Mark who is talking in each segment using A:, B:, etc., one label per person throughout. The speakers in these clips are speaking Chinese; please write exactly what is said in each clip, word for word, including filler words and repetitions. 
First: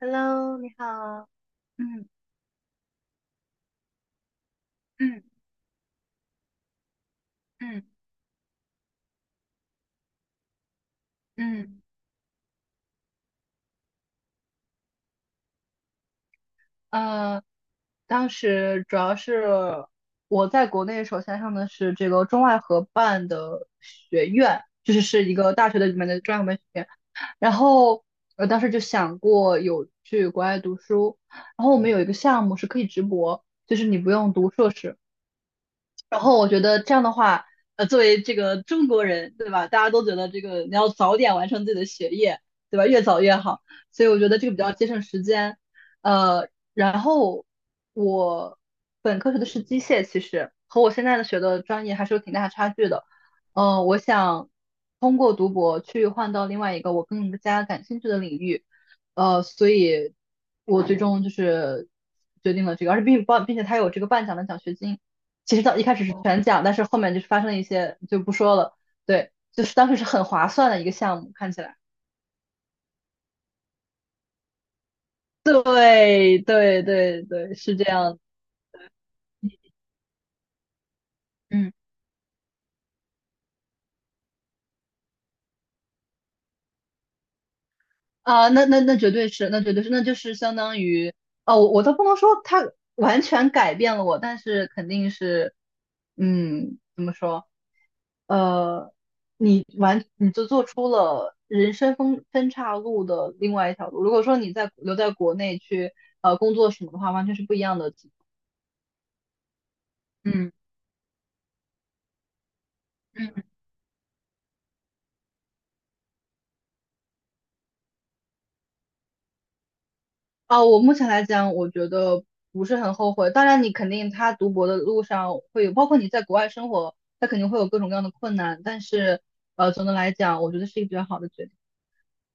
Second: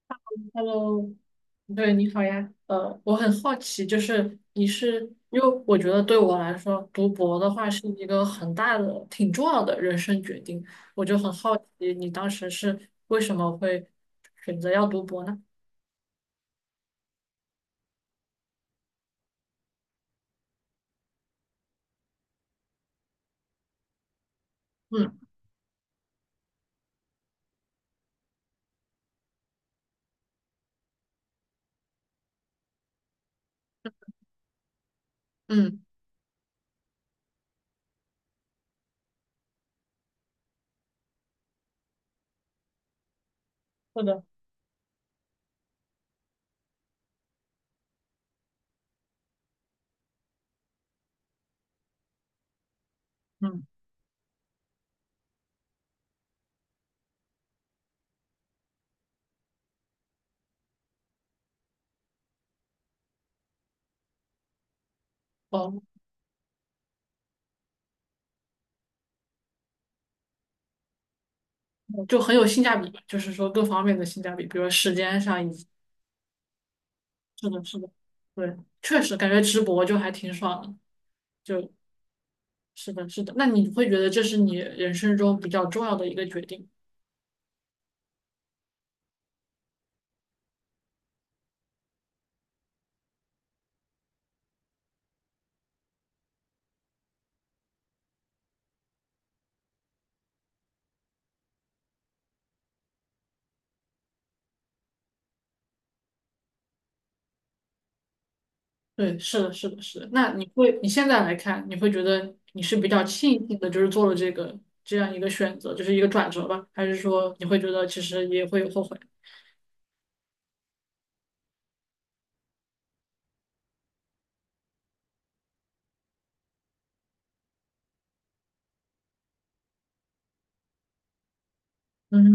A: Hello，你
B: Hello，
A: 好。
B: 对，
A: 嗯。
B: 你好呀。呃，我很好奇，就是你是，
A: 嗯。
B: 因为我觉得对我来说，读博的话
A: 嗯。
B: 是一个很大的、挺重要的人生决定，我就很好
A: 嗯。
B: 奇你当时是为什么会选择要读博呢？
A: 呃，当时主要是我在国内首先上的是这个中外合办的学院，就是
B: 嗯
A: 是一个大学的里面的中外合办学院。然后我当时就想过有去国外读书，然后我们有一个项目是可以直博，就是你不用读硕士，
B: 嗯，
A: 然后我觉得这样的话，呃，作为这个中国人，对吧？大家都觉得这个你要早点完成自己的学业，对吧？越早越好。
B: 是
A: 所以我
B: 的，
A: 觉得这个比较节省时间。呃，然后我本科学的是机械，其实和我现在的学的专业还是有挺大差距的。
B: 嗯，
A: 呃，我想通过读博去换到另外一个我更加感兴趣的领域。呃，所以我最终就是决定了这个，而且并并并且它有这个半奖的奖学金。其实到
B: 哦，
A: 一开始是全奖，但是后面就是发生了一些就不说了。对，就是当时是很划算的一个项目，看起来。
B: 就很有性价比，就是说各方面的性价比，比如说时间上以及
A: 对对对
B: 是
A: 对，
B: 的，
A: 是
B: 是
A: 这
B: 的，
A: 样的。
B: 对，确实感觉直博就还挺爽的，就
A: 嗯。
B: 是的，是的。那你会觉得这是你人生中比较重要的一个决定吗？
A: 啊，那那那绝对是，那绝对是，那就是相当于，哦，我我都不能说它完全改变了我，但是肯定是，嗯，怎么说？呃，你完你就做出了人生分分岔路的另外一条路。如果说你在留在国内去呃工作什么的话，完全是不一样的。
B: 对，是的，是的，是的。那你
A: 嗯。
B: 会，你现在来看，你会觉得你是比较
A: 嗯。
B: 庆幸的，就是做了这个这样一个选择，就是一个转折吧？还是说你会觉得其实也会有后悔？
A: 哦，我目前来讲，我觉得不是很后悔。当然，你肯定他读博的路上会有，包括你在国外生活，他肯定会有各种各样的困难。但是，呃，总的来讲，我觉得是一个比较好的决定。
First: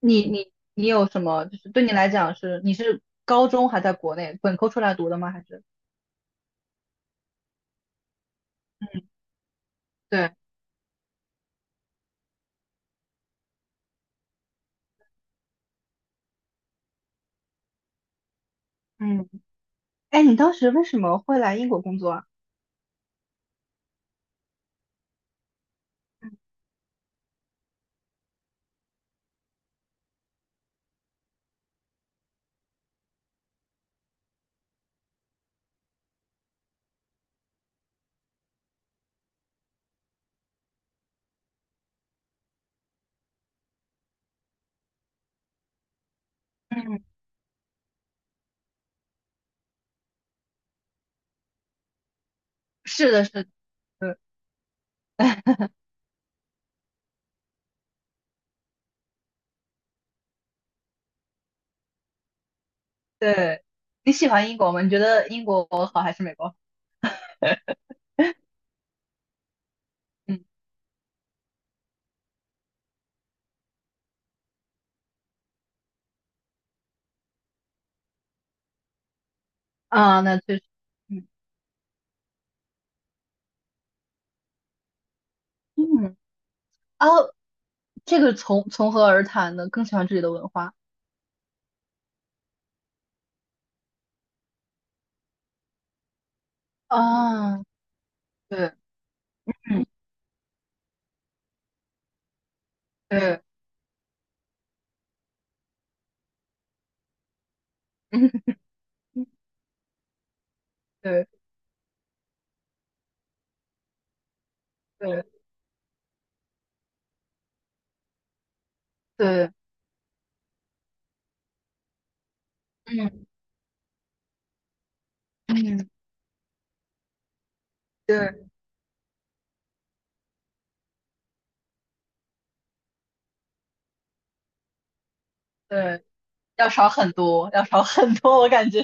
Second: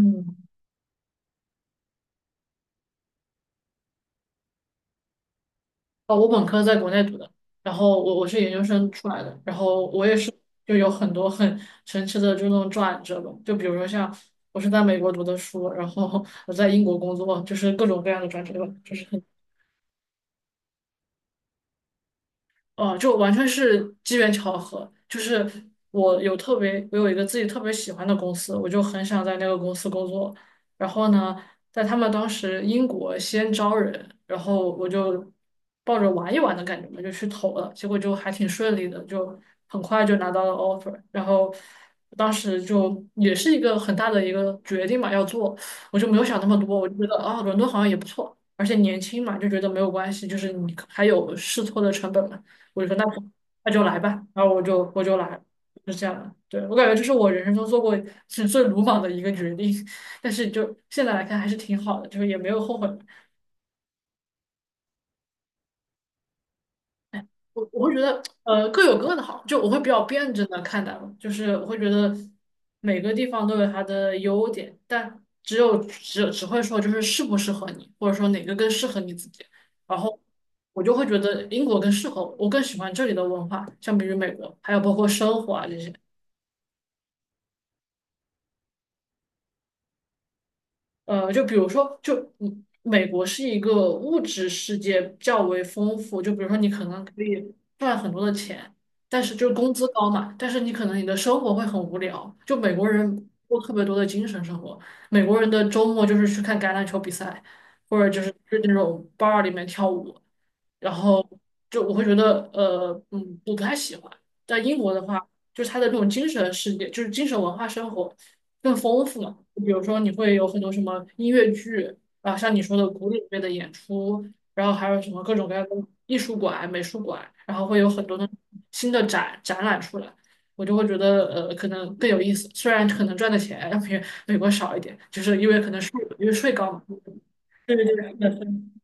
A: 你你你有什么？就是对你来讲是，你是高中还在国内本科出来读的吗？还是？
B: 哦，我本科在国内读的，然后我我是研究生
A: 嗯。
B: 出来的，然后我也
A: 对。
B: 是就有很多很神奇的这种转折吧，就比如说像我是在美国读的书，然后我在英国工作，就是各种各样的转折吧，就是。
A: 嗯。哎，你当时为什么会来英国工作啊？
B: 哦，就完全是机缘巧合。就是我有特别，我有一个自己特别喜欢的公司，我就很想在那个公司工作。然后呢，在他们当时英国先招人，然后我就抱着玩一玩的感觉嘛，就去投了。结果就还挺顺利的，就很快就拿到了 offer。然后当时就也是一个很大的一个决定嘛，要做，我就没有想那么多，我就
A: 嗯，
B: 觉得啊，伦敦好像也不错。而且年轻嘛，就觉得没有关系，就是你还有试错的成本嘛。我就说那
A: 是
B: 就
A: 的，是的，
B: 那就来吧，然后我就我就来了就是这样的。对，我感觉这是我人生中做过是最鲁莽的一个决定，但是就现在来看还是挺好的，就是也没有后悔。
A: 对。你喜欢英国吗？你觉得英国好还是美国好？
B: 我 我会觉得呃各有各的好，就我会比较辩
A: 嗯。
B: 证的看待吧，就是我会觉得每个地方都有它的优点，但只有只只会说就是适不适合你，或者说哪个更适合你自己。然后
A: 啊，那确实。
B: 我就会觉
A: 嗯。
B: 得英国更适合我，我更喜欢这里的文化，相比于美国，还有包括生活啊这些。
A: 嗯。哦，这个从从何而谈呢？更喜欢这里的文化。
B: 呃，就比如说，就嗯美国是一个物质世界较为丰富，就比如说你可能可以
A: 啊，
B: 赚很多的
A: 对。
B: 钱，但是就是工
A: 嗯。
B: 资高嘛，但是你可能你的生活会很无聊。就美国人
A: 对。
B: 过特别多的精神生活，美国人的周末就是去看橄榄球比赛，或者就是
A: 嗯。
B: 去那种 bar 里面跳舞，然
A: 对。
B: 后就我会觉得呃嗯我不太喜欢。在英国的
A: 对。
B: 话。就是它的这种精神世界，就是精神文化生活更丰富嘛。
A: 对。
B: 就比如说你会有很多什么音乐剧啊，像你说的古典
A: 嗯。
B: 乐的演出，然后还有什么各种各样的
A: 嗯。
B: 艺术馆、美术馆，然后会有很多的
A: 对。
B: 新的展展览出来，我就会觉得呃可能更有意思。虽然可能赚的钱要比美国少一点，就是因为可能税
A: 对。
B: 因为税
A: 要
B: 高嘛。
A: 少很多，要
B: 对
A: 少
B: 对
A: 很
B: 对，
A: 多，我感觉。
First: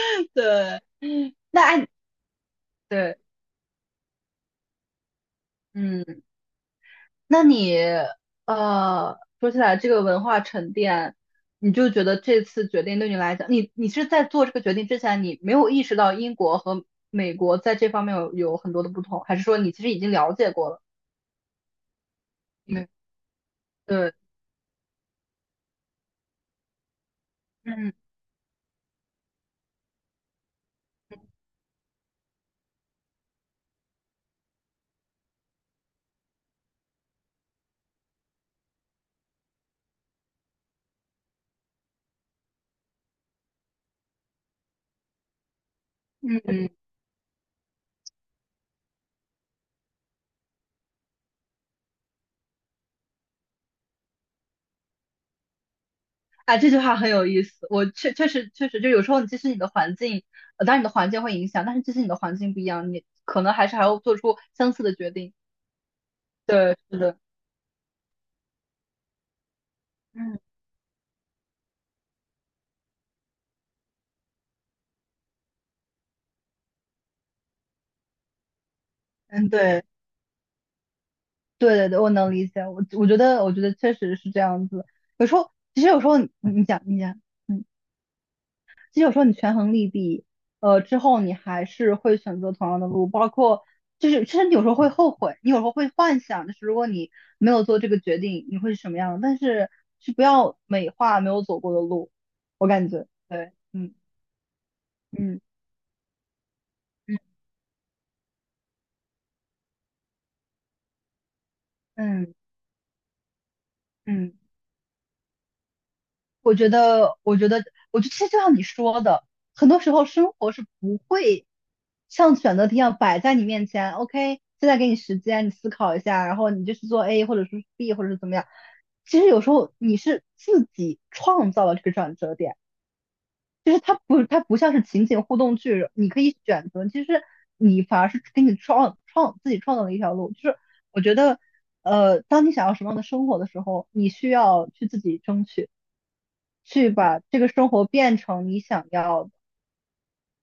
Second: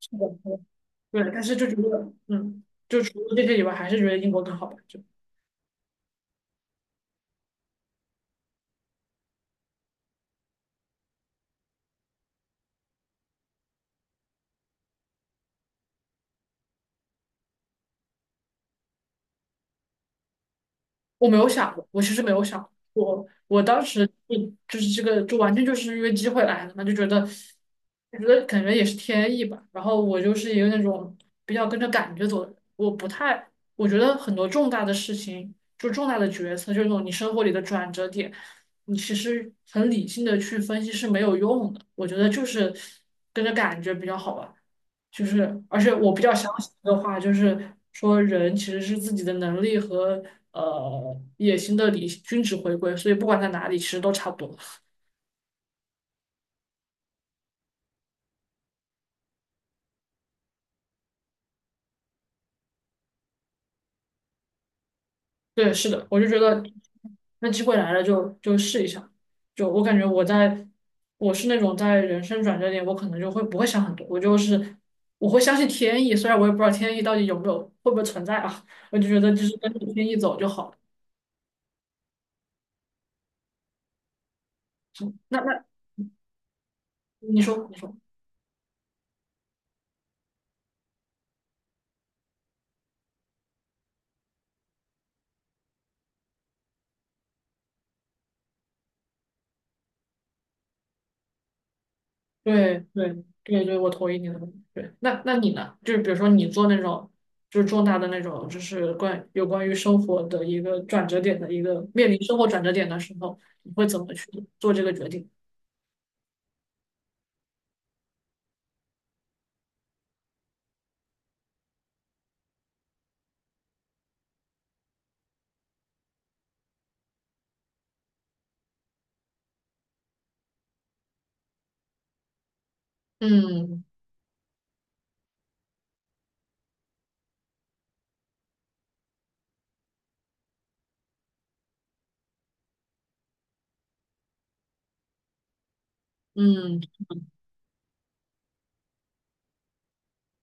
B: 是的，是 的是的
A: 对，
B: 对，但是
A: 那
B: 就觉
A: 按
B: 得嗯，就
A: 对，
B: 除了这些以外，还是觉得英国更好吧。就。
A: 嗯，那你呃，说起来这个文化沉淀，你就觉得这次决定对你来讲，你你是在做这个决定之前，你没有意识到英国和美国在这方面有有很多的不同，还是说你其实已经了解过了？
B: 我没有想过，我其实没有想
A: 嗯。
B: 过，我我当时
A: 对。
B: 就就是这个，就完全就是因为机会来了嘛，就觉得，
A: 嗯。
B: 我觉得感觉也是天意吧。然后我就是一个那种比较跟着感觉走的人，我不太，我觉得很多重大的事情，就重大的决策，就那种你生活里的转折点，你其实很理性的去分析是没有用的。我觉得就是跟着感觉比较好吧。就是，而且我比较相
A: 嗯。
B: 信的话，就是说人其实是自己的能力和呃野心的理均值回归，所以不管在哪里，其实都差不多。
A: 啊，这句话很有意思。我确确实确实，就有时候你其实你的环境，呃，当然你的环境会影响，但是即使你的环境不一样，你可能还是还要做出相似的决定。
B: 对，是的，我就觉得
A: 对，是的。
B: 那机会来了就就试一下。就我感觉我
A: 嗯。
B: 在我是那种在人生转折点，我可能就会不会想很多，我就是我会相信天意，虽然我也不知道天意到底有没有会不会存在啊，我就觉得就
A: 嗯。
B: 是跟着
A: 对
B: 天意走就好了。
A: 对对对，我能理解。我我觉得我觉得确实是这样子。
B: 嗯那那
A: 其实有时候你你讲你讲，
B: 你
A: 嗯。
B: 说你说。
A: 其实有时候你权衡利弊，呃，之后你还是会选择同样的路，包括就是其实你有时候会后悔，你有时候会幻想，就是如果你没有做这个决定，你会是什么样的。但是是不要美化没有走过的路，我
B: 对
A: 感觉
B: 对
A: 对。
B: 对对，我
A: 嗯。
B: 同意你的观点。对，那那
A: 嗯。
B: 你呢？就是比如说你做那种，
A: 嗯。
B: 就是重大的那种，就是关有关于生活的一个转折点的一个面临
A: 嗯。
B: 生活转折点的时候，你会怎么去
A: 嗯。
B: 做这个决定？
A: 我觉得，我觉得，我觉得其实就像你说的，很多时候生活是不会像选择题一样摆在你面前。OK，现在给你时间，你思考一下，然后你就去做 A 或者是 B 或者是怎么样。其实有时候你是自己创造了这个转折点，就是
B: 嗯
A: 它不，它不像是情景互动剧，你可以选择，其实你反而是给你创创自己创造了一条路。就是我觉得，呃，当你想要什么样的生活的时候，你需要去自己争取。
B: 嗯，
A: 去把这个生活变成你想要的。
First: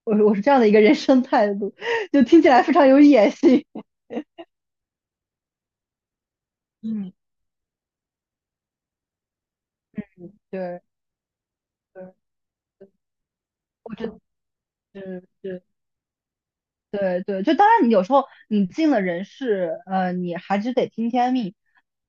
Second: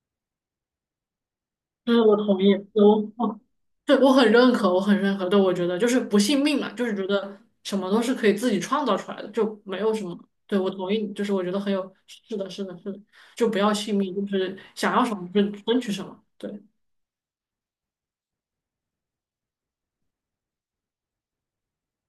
A: 我我是这样的一个人生态度，
B: 对，我
A: 就
B: 同
A: 听起
B: 意，
A: 来非常
B: 我
A: 有野
B: 我
A: 心。
B: 对我很认可，我很认可。对，我觉得就是不信命嘛，就是觉
A: 嗯，
B: 得什么都是可以自己创造出来的，就没有什么。对，我
A: 对
B: 同意你，就是我觉得很有，
A: 对，
B: 是的，是的，是的，就不要信
A: 我觉
B: 命，
A: 得
B: 就是想要什
A: 是
B: 么就
A: 是。
B: 争取什么。对。
A: 对对，就当然你有时候你进了人事，呃，你还是得听天命，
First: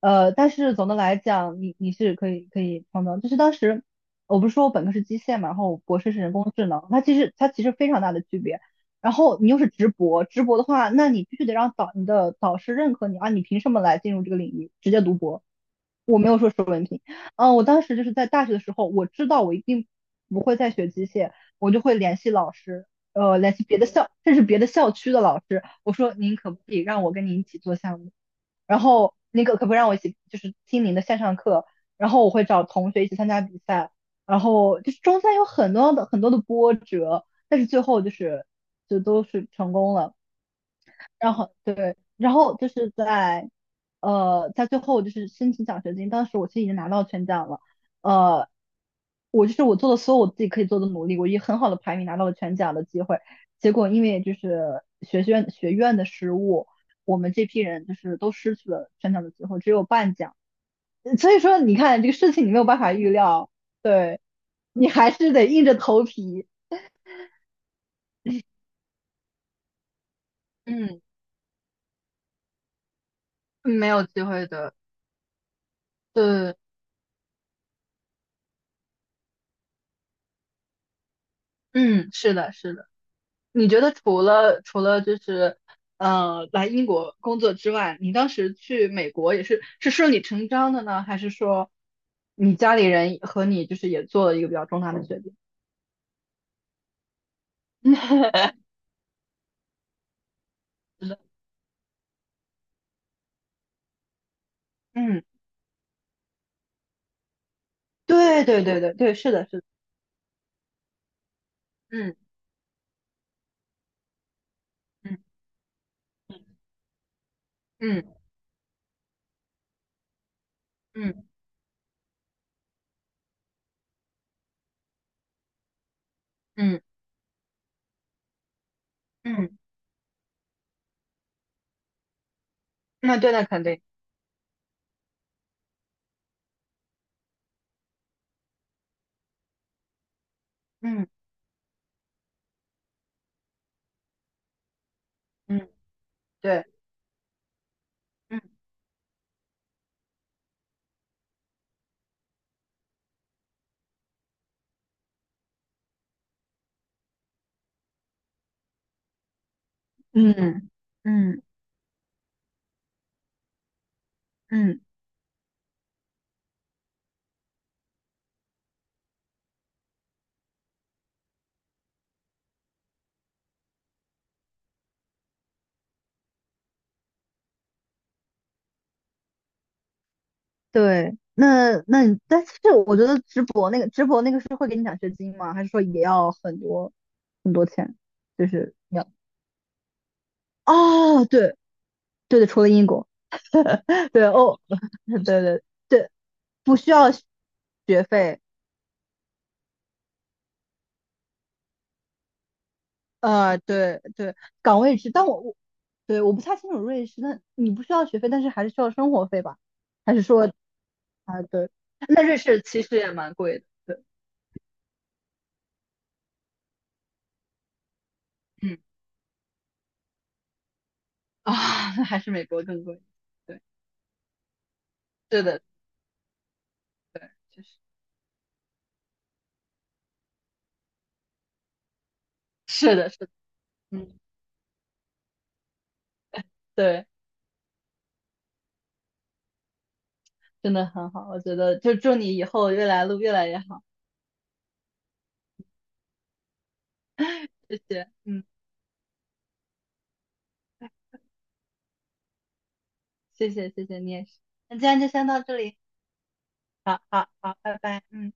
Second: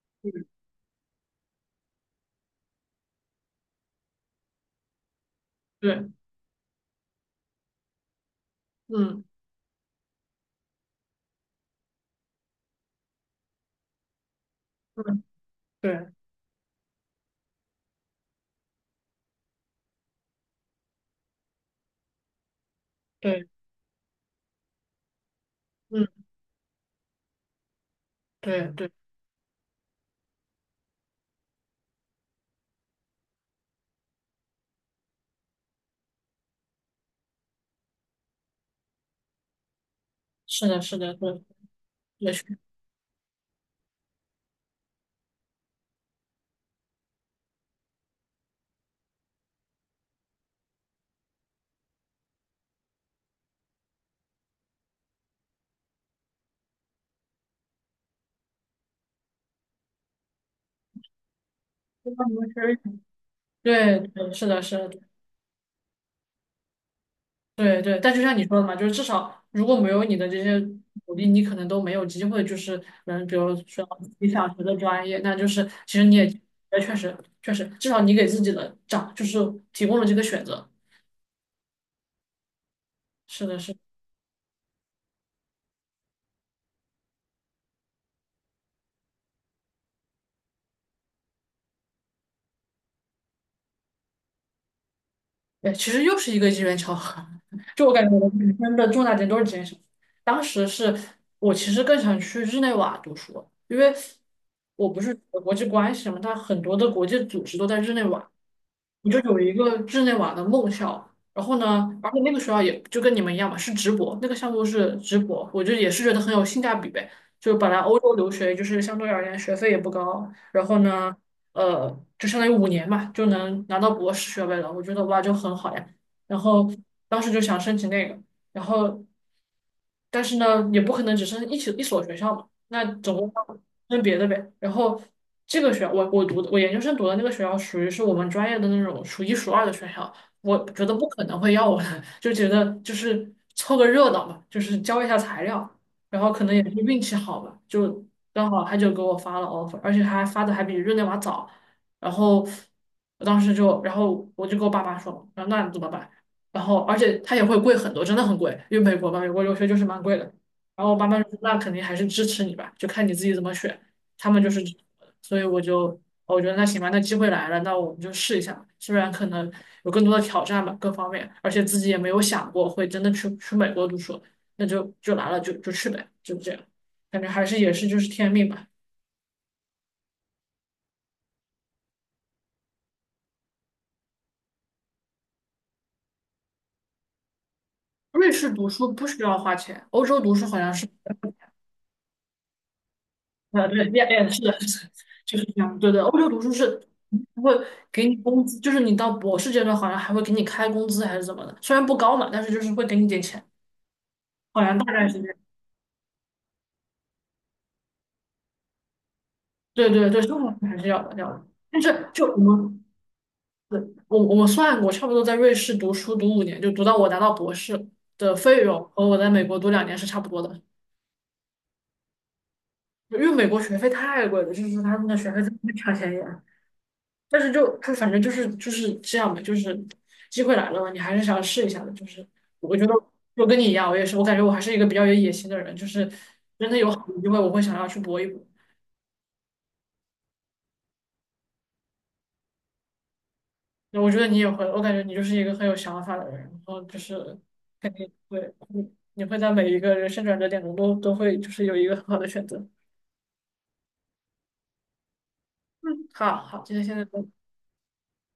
A: 呃，但是总的来讲，你你是可以可以碰到，就是当时我不是说我本科是机械嘛，然后我博
B: 对，
A: 士是人工智能，它其实它其实非常大的区别。然
B: 嗯
A: 后你又是直博，直博的话，那你必须得让导你的导师认可你啊，你凭什么来进入这个领域直接读
B: 嗯，
A: 博？
B: 对
A: 是文凭。嗯，呃我当时就是在大学的时候，我知道我一定不会再学机械，我就会联系老师，呃，
B: 对，
A: 联系别的校，甚至别的校区的老师，我说
B: 嗯
A: 您可不可以让我跟您一起做项目？
B: 对
A: 然
B: 对，
A: 后您可可不可以让我一起就是听您的线上课？然后我会找同学一起参加比赛，然后就是中间有很多的很多的波折，但是最后就是就都是成功了。
B: 是的，是的，
A: 然
B: 对，
A: 后对，
B: 也
A: 然
B: 是
A: 后就是在，呃，在最后就是申请奖学金，当时我其实已经拿到全奖了，呃，我就是我做了所有我自己可以做的努力，我以很好的排名拿到了全奖的机会，结果因为就是学院学院的失误，我们这批人就是都失去了全奖的机会，只有半奖，嗯所以说你看这个
B: 跟他
A: 事情
B: 们
A: 你没有
B: 学
A: 办法
B: 习，
A: 预料，
B: 对
A: 对
B: 对，是的，是
A: 你
B: 的，
A: 还是得硬着头皮，
B: 对对。但就像你说的嘛，就是至少如果没有你的这些
A: 嗯，
B: 努力，你可能都没有机会，就是能，比如说
A: 没有机
B: 你
A: 会
B: 想学
A: 的。
B: 的专业，那就是其实你也，
A: 对，
B: 也确实确实，至少你给自己的长，就是提供了这个选择。
A: 嗯，是的，是的。
B: 是的，
A: 你
B: 是的。
A: 觉得除了除了就是呃来英国工作之外，你当时去美国也是是顺理成章的呢，还是说你家里人和你就是也做了一个比较重大的决定？
B: 对，其实又是一个机缘巧合。就我感觉我的 人生的重大点都是这缘巧合当时是
A: 是的。
B: 我其实更想去日内瓦读书，因为我不是
A: 嗯，
B: 学国际关系嘛，它很多的国际组织都在日内瓦。
A: 对对对对
B: 我
A: 对，
B: 就
A: 是
B: 有
A: 的，
B: 一
A: 是的。
B: 个日内瓦的梦校，然后呢，而
A: 嗯。
B: 且那个学校也就跟你们一样嘛，是直博，那个项目是
A: 嗯。
B: 直博，我就也是觉得很有性价比呗。就本来欧洲
A: 嗯。
B: 留学就是相对而言学费也不高，然后呢，
A: 嗯。
B: 呃，就相当于五年嘛，就能拿到博士学位了，我觉得哇就很好呀。然后
A: 嗯。
B: 当时就想申请那个，然后。
A: 嗯，
B: 但是呢，也不可能只剩一起一所学校嘛，那总
A: 那
B: 共
A: 对，那
B: 要
A: 肯定。
B: 分别的呗。然后这个学校，我我读的我研究生读的那个学校，属于是我们专业的那种数一数二的学校，我觉得
A: 嗯。
B: 不可能会要我的，就觉得就是凑个热闹嘛，就是交一下材料，
A: 嗯。
B: 然后可能也
A: 对。
B: 是运气好吧，就刚
A: 嗯。
B: 好他就给我发了 offer，而且还发的还比日内瓦早，然后我当时就，然后我就跟我爸妈说，然后那你怎么办？然后而且它也会贵很多，真的很贵，因为美国嘛，美国留学就是蛮贵的。
A: 嗯。
B: 然后我爸妈就说
A: 嗯。
B: 那肯定还是支持你吧，就看你自己怎么选。他们就是，
A: 嗯。
B: 所以我就我觉得那行吧，那机会来了，那我们就试一下吧。虽然可能有更多的挑战吧，各方面，而且自己也没有想过会真的去去美国读书，那就就来了就就去呗，就这样。感觉还是也是就是天命吧。
A: 对，那那你，但是我觉得直播那个直播那个是会给你奖学金吗？还是说也要很多很多钱？
B: 瑞
A: 就
B: 士读
A: 是
B: 书不
A: 要
B: 需要花钱，欧洲读书好像是。
A: 哦，对对对，除了英国。
B: 啊对，也
A: 对
B: 也是的，
A: 哦，
B: 就
A: 对
B: 是这
A: 对
B: 样。对的，
A: 对，
B: 欧洲读书
A: 不
B: 是
A: 需要
B: 还会
A: 学
B: 给你
A: 费。
B: 工资，就是你到博士阶段好像还会给你开工资还是怎么的，虽然不高嘛，但是就是会给你点钱，
A: 呃，对对，
B: 好像
A: 岗
B: 大
A: 位
B: 概
A: 制，
B: 是
A: 但
B: 这样。
A: 我我对我不太清楚瑞士，那你不需要学费，但是还是需要生活费吧？
B: 对对
A: 还
B: 对，
A: 是
B: 生
A: 说
B: 活费还是要的，要
A: 啊，
B: 的。
A: 对，
B: 但是
A: 那
B: 就
A: 瑞
B: 我
A: 士其
B: 们，
A: 实也蛮贵的，
B: 对，
A: 对。
B: 我我们算过，差不多在瑞士读书读五年，就读到我拿到博士的费
A: 嗯。
B: 用和我在美国读两年是差不多的，
A: 啊，还是美国更贵，
B: 因为美国
A: 对，
B: 学费太贵了，就是他们的学费
A: 对
B: 真
A: 的，
B: 的超便宜。
A: 对。
B: 但是
A: 确
B: 就
A: 实。
B: 就反正就是就是这样吧，就是机会来了嘛，你还是想试一下的。就是我觉得
A: 是的，是的。
B: 我跟你一样，我也是，
A: 嗯，
B: 我感觉我还是一个比较有野心的人，就是真的有好
A: 对，
B: 的机会，我会想要去搏一搏。
A: 真的很好，我觉得就祝你以后越来路越来越好，
B: 那我觉得你也会，我感觉你就是一个很有想法的人，然后就是
A: 谢
B: 肯
A: 谢，
B: 定
A: 嗯，
B: 会，你你会在每一个人生转折点中都都会就是有一个很好的选择。
A: 谢谢，谢谢你也是，那今天就先到这里，
B: 嗯，好好，今天现
A: 好
B: 在。
A: 好好，拜拜，嗯。